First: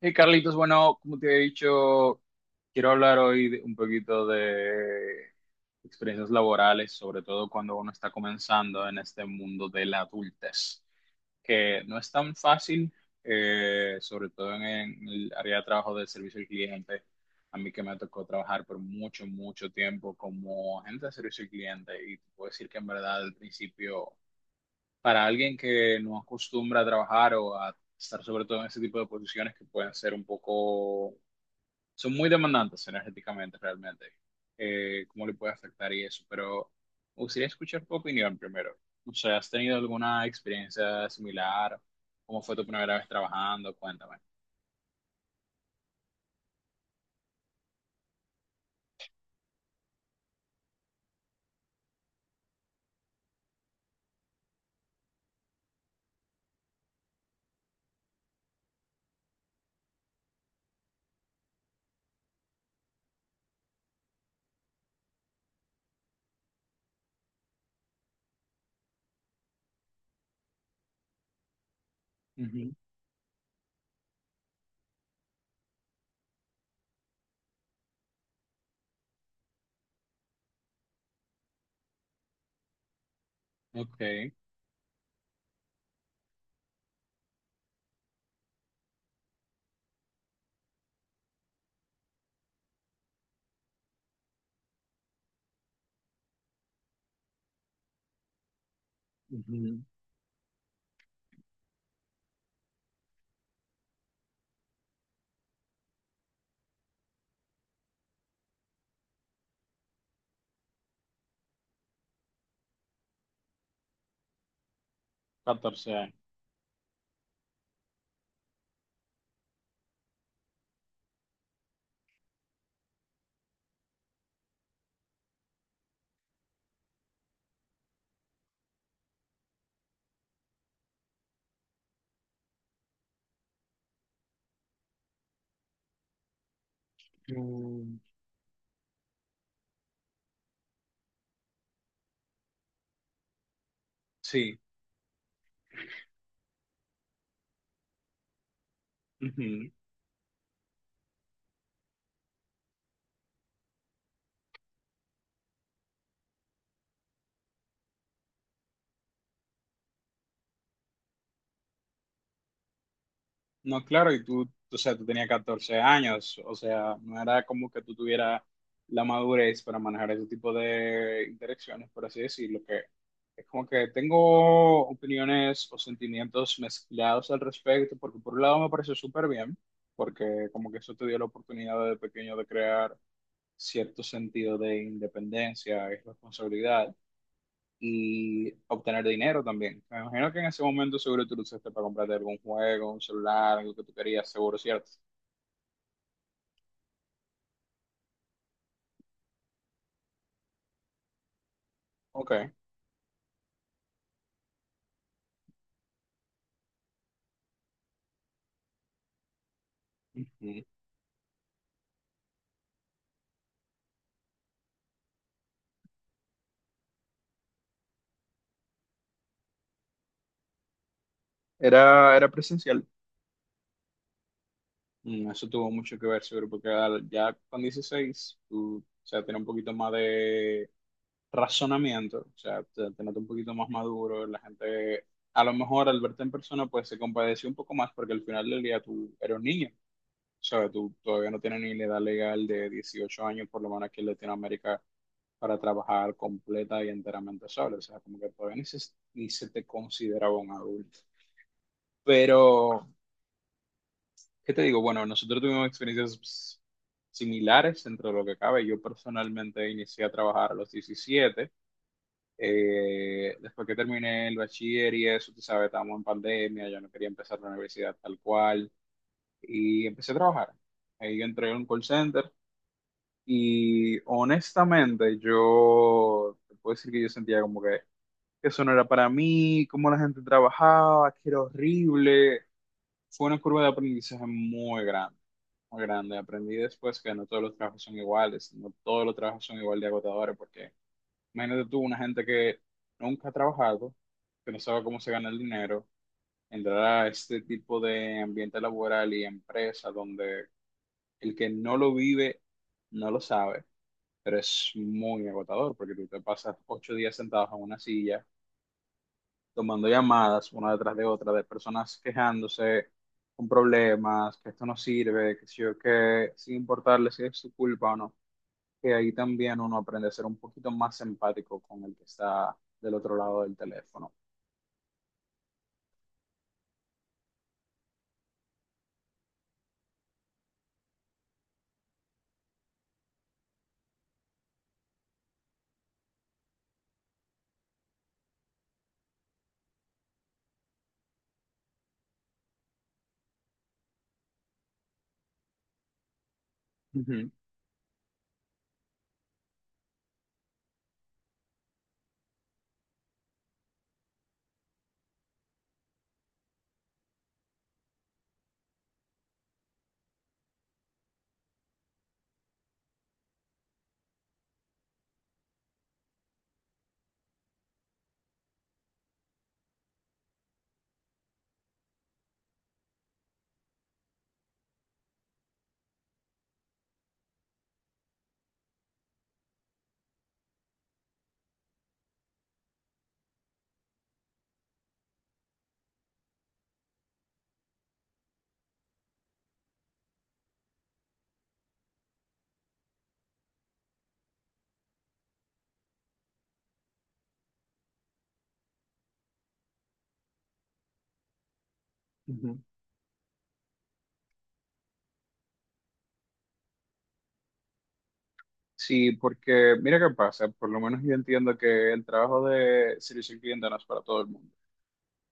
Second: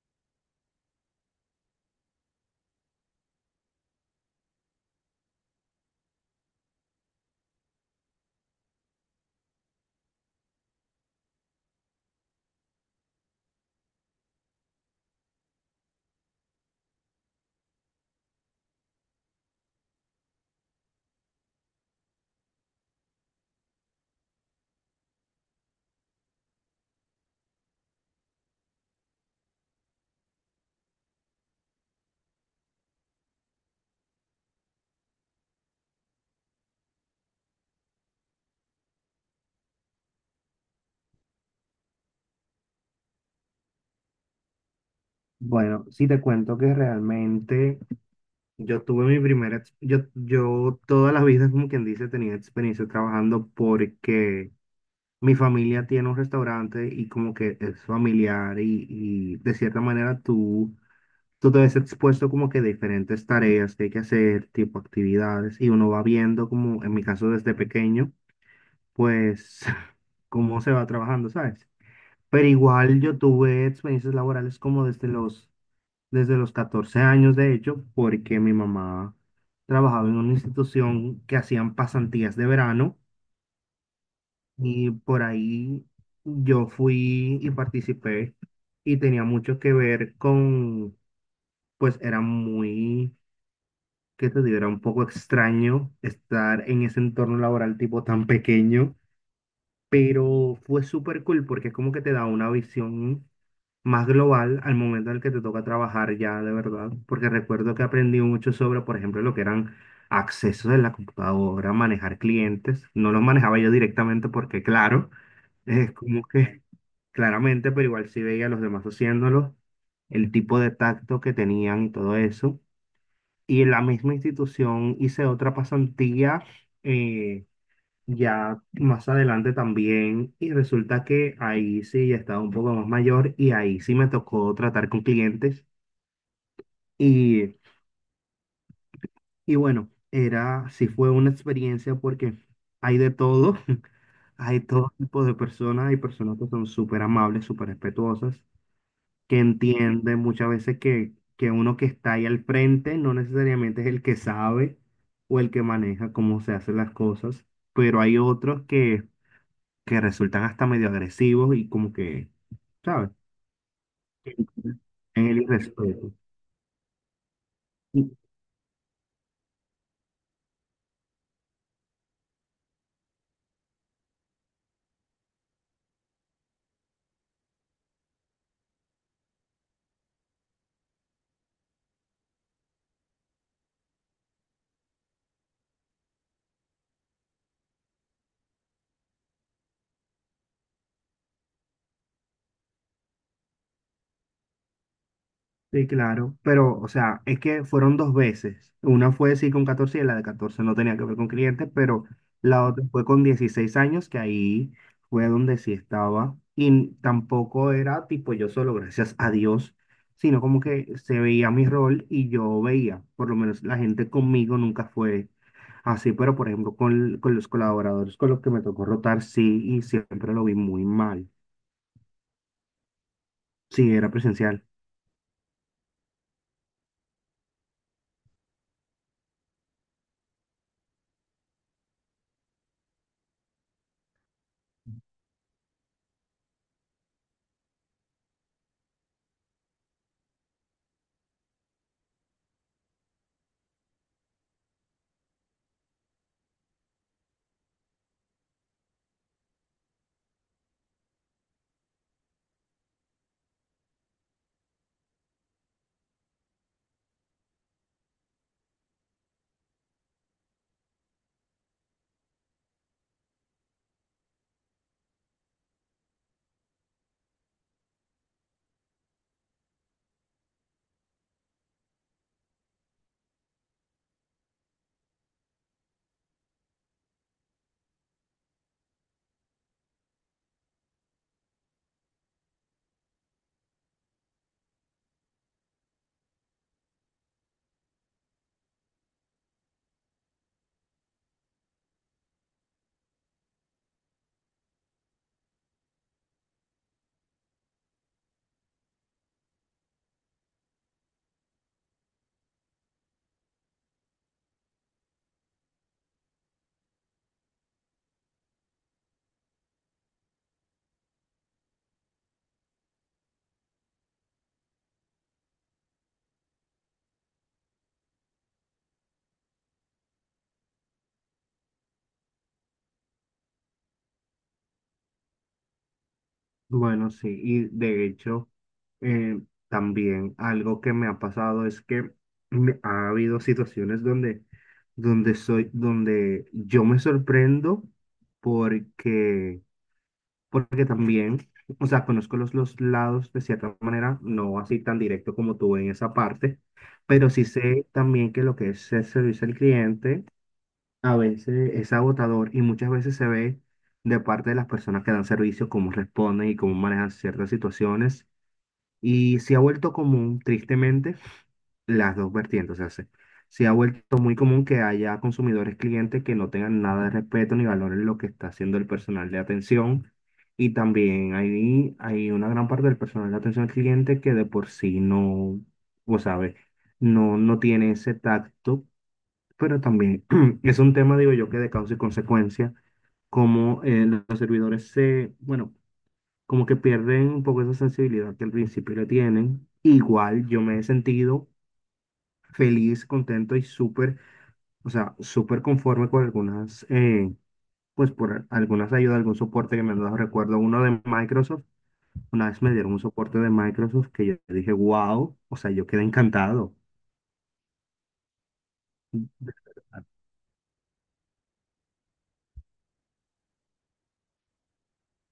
Hey Carlitos, bueno, como te he dicho, quiero hablar hoy un poquito de experiencias laborales, sobre todo cuando uno está comenzando en este mundo de la adultez, que no es tan fácil, sobre todo en el área de trabajo de servicio al cliente. A mí que me tocó trabajar por mucho, mucho tiempo como agente de servicio al cliente y te puedo decir que en verdad al principio para alguien que no acostumbra a trabajar o a estar sobre todo en ese tipo de posiciones que pueden ser un poco, son muy demandantes energéticamente realmente, cómo le puede afectar y eso, pero me gustaría escuchar tu opinión primero. O sea, ¿has tenido alguna experiencia similar? ¿Cómo fue tu primera vez trabajando? Cuéntame. Bueno, sí te cuento que realmente yo tuve mi primera, ex- yo todas las vidas, como quien dice, tenía experiencia trabajando porque mi familia tiene un restaurante y como que es familiar y de cierta manera tú te ves expuesto como que a diferentes tareas que hay que hacer, tipo actividades, y uno va viendo como, en mi caso desde pequeño, pues cómo se va trabajando, ¿sabes? Pero Ujú. igual yo tuve experiencias laborales como desde los 14 años, de hecho, porque mi mamá trabajaba en una institución que hacían pasantías de verano Ok. y por ahí yo fui y participé y tenía mucho que ver con, pues era muy, que te digo, era un poco extraño estar en ese entorno laboral tipo tan pequeño, Ujú. pero fue súper cool porque es como que te da una visión más global al momento en el que te toca trabajar ya de verdad, porque recuerdo que aprendí mucho sobre, por ejemplo, lo que eran accesos de la computadora, manejar clientes. No los manejaba yo directamente porque, claro, es 14 años. como que claramente, pero igual sí veía a los demás haciéndolo, el tipo de tacto que tenían y todo eso. Y en la misma institución hice otra pasantía eh, ya más adelante también y resulta que ahí sí ya estaba un poco más mayor y ahí sí me tocó tratar con clientes y, Mm. y bueno, era, sí fue una experiencia porque hay de todo, Sí. hay todo tipo de personas, hay personas que son súper amables, súper respetuosas, que Ujú. entienden muchas veces que uno que está ahí al frente no necesariamente es el que sabe o el que maneja cómo se hacen las cosas, pero hay otros que resultan hasta medio agresivos y como que, ¿sabes? No, claro, y tú, o sea, tú En tenías el 14 irrespeto. años, o sea, no era como que tú Sí, tuvieras la madurez para manejar ese tipo de interacciones, por así decirlo, que es como que tengo opiniones o sentimientos mezclados al respecto, porque por un lado me parece súper bien, porque como que eso te dio la oportunidad de pequeño de crear cierto sentido de independencia y responsabilidad, y obtener dinero también. Me imagino que en ese momento seguro tú lo usaste para comprarte algún juego, un celular, algo que tú querías, seguro, ¿cierto? sí, claro, pero, o sea, es que fueron dos veces. Una fue sí con 14 y la de 14 no tenía que ver con clientes, pero Ok. la otra fue con 16 años, que ahí fue donde sí estaba. Y tampoco era tipo yo solo, gracias a Dios, sino como Ujú. que se veía mi rol y yo veía, por lo menos la gente conmigo nunca fue así, pero por ejemplo, con los colaboradores con los que me tocó rotar, sí, y siempre lo vi muy mal. Era presencial. Sí, era presencial. Mm. Eso tuvo mucho que ver, seguro, porque ya con 16 tú, o sea, tienes un poquito más de razonamiento, o sea, te notas un poquito más maduro, la gente, a lo mejor al verte en persona, pues se compadeció un poco más, porque al final del día tú eres un niño, o sea, tú todavía no tienes ni la edad legal de 18 años, por lo menos aquí en Latinoamérica para trabajar completa y enteramente solo. O sea, como que todavía ni se te consideraba un adulto. Pero, ¿qué te digo? Bueno, nosotros tuvimos experiencias pues, similares dentro de lo que cabe. Yo personalmente inicié a trabajar a los 17. Después que terminé el bachiller y eso, tú sabes, estábamos en pandemia, yo no quería empezar la universidad tal cual. Y empecé a trabajar. Ahí entré en un call center. Y honestamente, yo te puedo decir que yo sentía como que eso no era para mí, cómo la gente trabajaba, que era horrible. Fue una curva de aprendizaje muy grande, muy grande. Aprendí después que no todos los trabajos son iguales, no todos los trabajos son igual de agotadores, porque imagínate tú, una gente que nunca ha trabajado, que no sabe cómo se gana el dinero, entrar a este tipo de ambiente laboral y empresa donde el que no lo vive no lo sabe, pero es muy agotador, porque tú te pasas 8 días sentados en una silla tomando llamadas una detrás de otra de personas quejándose con problemas, que esto no sirve, que si yo que sin importarle si es su culpa o no, que ahí también uno aprende a ser un poquito más empático con el que está del otro lado del teléfono. Bueno, sí, y de hecho, eh, también algo que me ha pasado es que ha habido situaciones donde, donde soy, donde yo me sorprendo porque, porque también, o sea, conozco los lados de cierta manera, no así tan directo como tú en esa parte, Ujú. pero sí sé también que lo que es el servicio al cliente a veces es agotador y muchas veces se ve de parte de las personas que dan servicio cómo responden y cómo manejan ciertas situaciones. Y se ha vuelto común, tristemente, las dos vertientes. O sea, se ha vuelto muy común que haya consumidores, clientes que no tengan nada de respeto ni valoren lo que está haciendo el personal de atención. Y también hay una gran parte del personal de atención al cliente que de por sí no, vos sabes, no, no tiene ese tacto pero también es un tema, digo yo, que de causa y consecuencia, como los servidores se, bueno, como que pierden un poco esa sensibilidad que al principio le tienen. Igual yo me he sentido feliz, contento y súper, o sea, súper conforme con algunas, pues por algunas ayudas, algún soporte que me han dado. Recuerdo uno de Microsoft, una Ujú. vez me dieron un soporte de Microsoft que yo dije, wow, o sea, yo quedé encantado. Sí, porque mira qué pasa, por lo menos yo entiendo que el trabajo de servicio al cliente no es para todo el mundo.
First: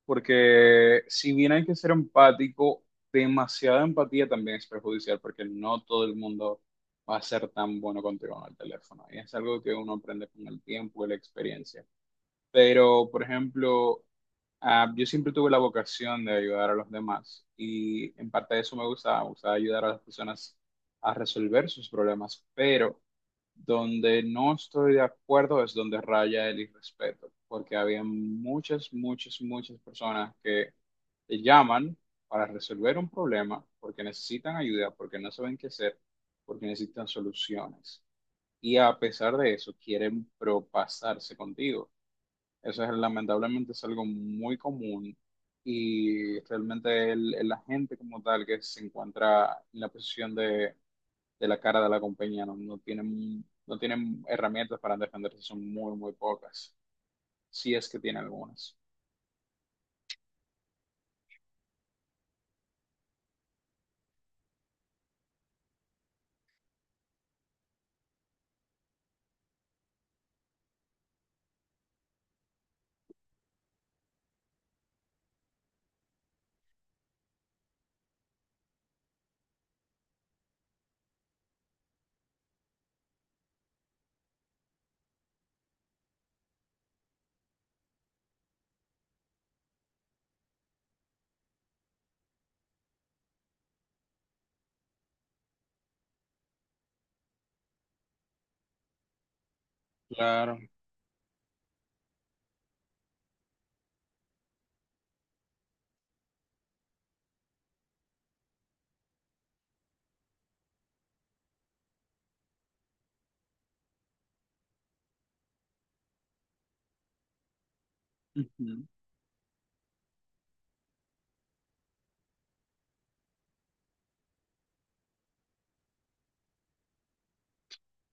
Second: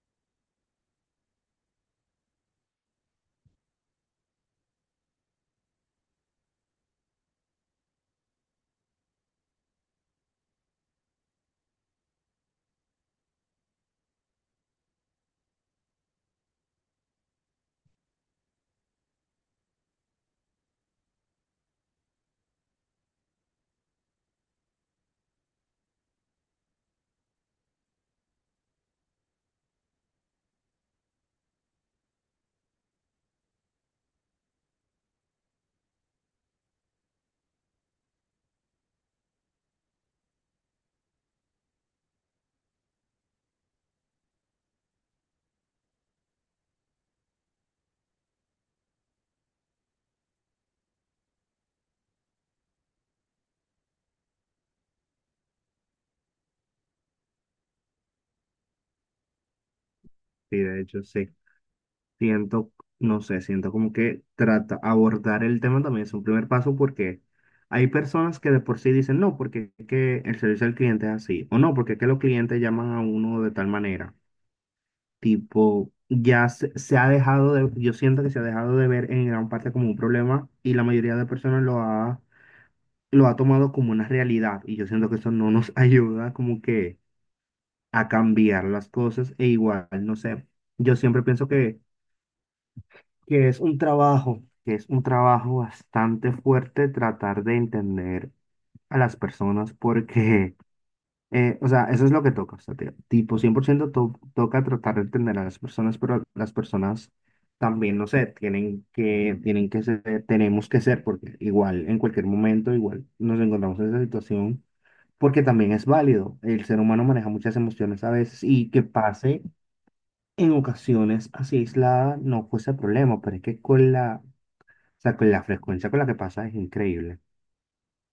Porque si bien hay que ser empático, demasiada empatía también es perjudicial, porque no todo el mundo va a ser tan bueno contigo en el teléfono. Y es algo que uno aprende con el tiempo y la experiencia. Pero, por ejemplo, ah, yo siempre tuve la vocación de ayudar a los demás y en parte de eso me gustaba ayudar a las personas a resolver sus problemas, pero donde no estoy de acuerdo es donde raya el irrespeto, porque había muchas, muchas, muchas personas que te llaman para resolver un problema porque necesitan ayuda, porque no saben qué hacer, porque necesitan soluciones. Y a pesar de eso, quieren propasarse contigo. Eso es, lamentablemente es algo muy común y realmente el agente como tal que se encuentra en la posición de la cara de la compañía no tienen, no tienen herramientas para defenderse, son muy, muy pocas, si es que tiene algunas. Y de hecho, sí. Siento, no sé, siento como que trata, abordar el tema también es un primer paso porque hay personas que de por sí dicen no, porque es que el servicio al cliente es así, o no, porque es que los clientes llaman a uno de tal manera. Tipo, ya se ha dejado de, yo siento que se ha dejado de ver en gran parte como un problema y la mayoría de personas lo ha tomado como una realidad y yo siento que eso no nos ayuda como que a cambiar las cosas e igual, no sé, yo siempre pienso que es un trabajo, que es un trabajo bastante fuerte tratar de entender a las personas porque, Claro. O sea, eso es lo que toca, o sea, tipo 100% toca tratar de entender a las personas, pero las personas también, no sé, tienen que ser, tenemos que ser, porque igual en cualquier momento, igual nos encontramos en esa situación, porque también es válido, el ser humano maneja muchas emociones a veces y que Ujú. pase en ocasiones así aislada no fuese problema, pero es que con la o sea, que la frecuencia con la que pasa es increíble.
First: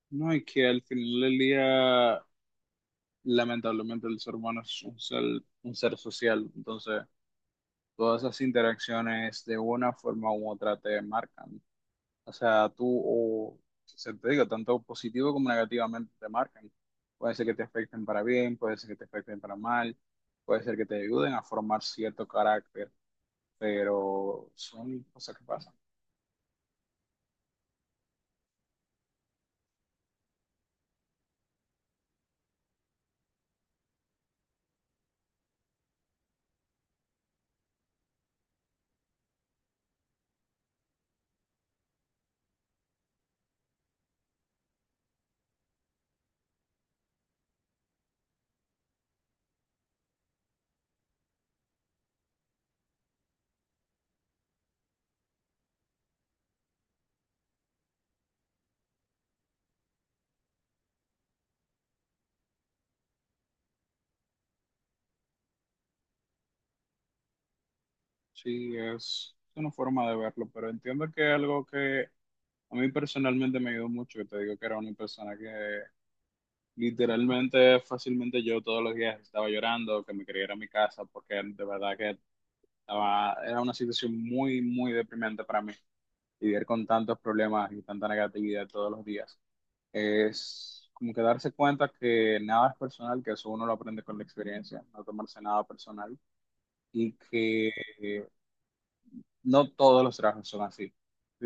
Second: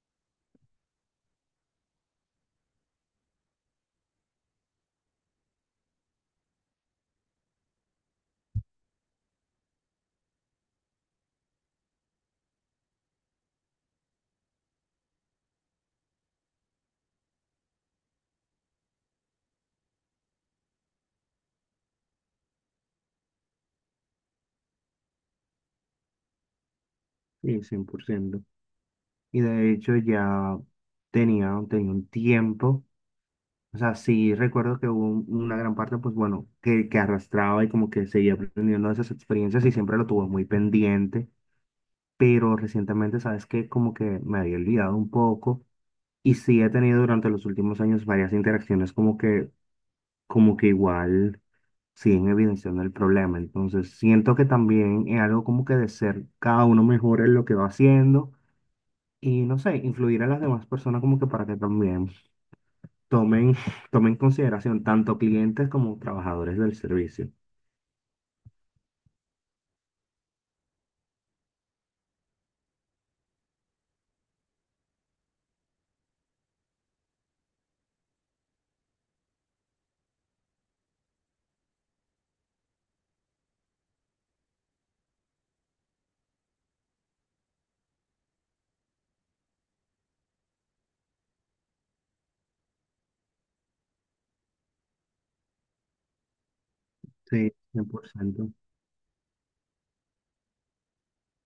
No, y que al final del día, lamentablemente, el ser humano es un ser social. Entonces, todas esas interacciones de una forma u otra te marcan. O sea, tú, o se te digo, tanto positivo como negativamente te marcan. Puede ser que te afecten para bien, puede ser que te afecten para mal, puede ser que te ayuden a formar cierto carácter, pero son cosas que pasan. Sí, cien por ciento. Y de hecho ya tenía un tiempo. O sea, sí recuerdo que hubo una gran parte, pues bueno, que arrastraba y como que seguía aprendiendo de esas experiencias y siempre lo tuve muy pendiente. Pero recientemente, ¿sabes qué? Como que me había olvidado un poco. Y sí he tenido durante los últimos años varias interacciones como que igual siguen evidenciando el problema. Entonces, siento que también es algo como que de ser cada uno mejor en lo que va haciendo y no sé, influir a las demás personas como que para que también tomen, tomen en consideración tanto clientes como trabajadores del servicio. Sí, es una forma de verlo, pero entiendo que algo que a mí personalmente me ayudó mucho, que te digo que era una persona que literalmente, fácilmente yo todos los días estaba llorando, que me quería ir a mi casa, porque de verdad que estaba, era una situación muy, muy deprimente para mí vivir con tantos problemas y tanta negatividad todos los días. Es como que darse cuenta que nada es personal, que eso uno lo aprende con la experiencia, no tomarse nada personal y Sí, que cien por eh, ciento. no todos los trabajos son así.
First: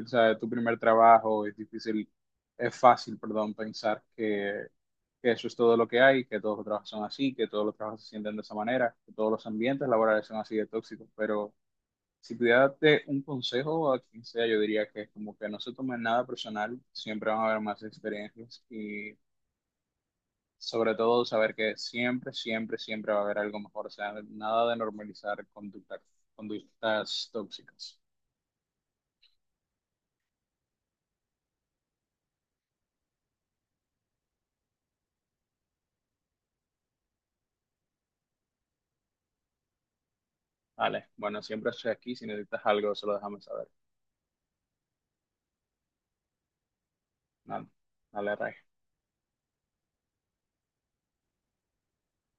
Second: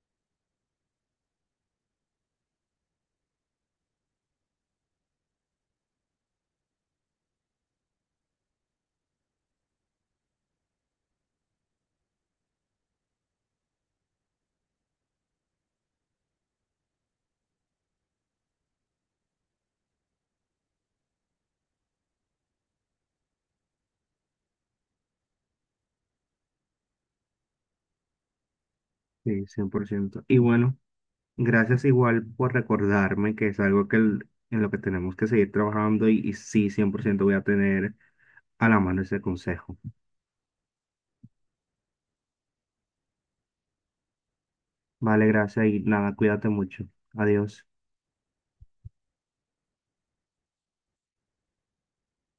O sea, tu primer trabajo es difícil, es fácil, perdón, pensar que eso es todo lo que hay, que todos los trabajos son así, que todos los trabajos se sienten de esa manera, que todos los ambientes laborales son así de tóxicos, pero si pudiera darte un consejo a quien sea, yo diría que es como que no se tomen nada personal, siempre van a haber más experiencias y sobre todo saber que siempre, siempre, siempre va a haber algo mejor, o sea, nada de normalizar conductas, conductas tóxicas. Sí, cien por ciento. Y bueno, gracias igual por recordarme que es algo que en lo que tenemos que seguir trabajando y sí, 100% voy a tener a la mano ese consejo. Vale, bueno, siempre estoy aquí, si necesitas algo, se lo dejamos saber. Vale, gracias y nada, cuídate mucho. Adiós. Nada, dale, Ray.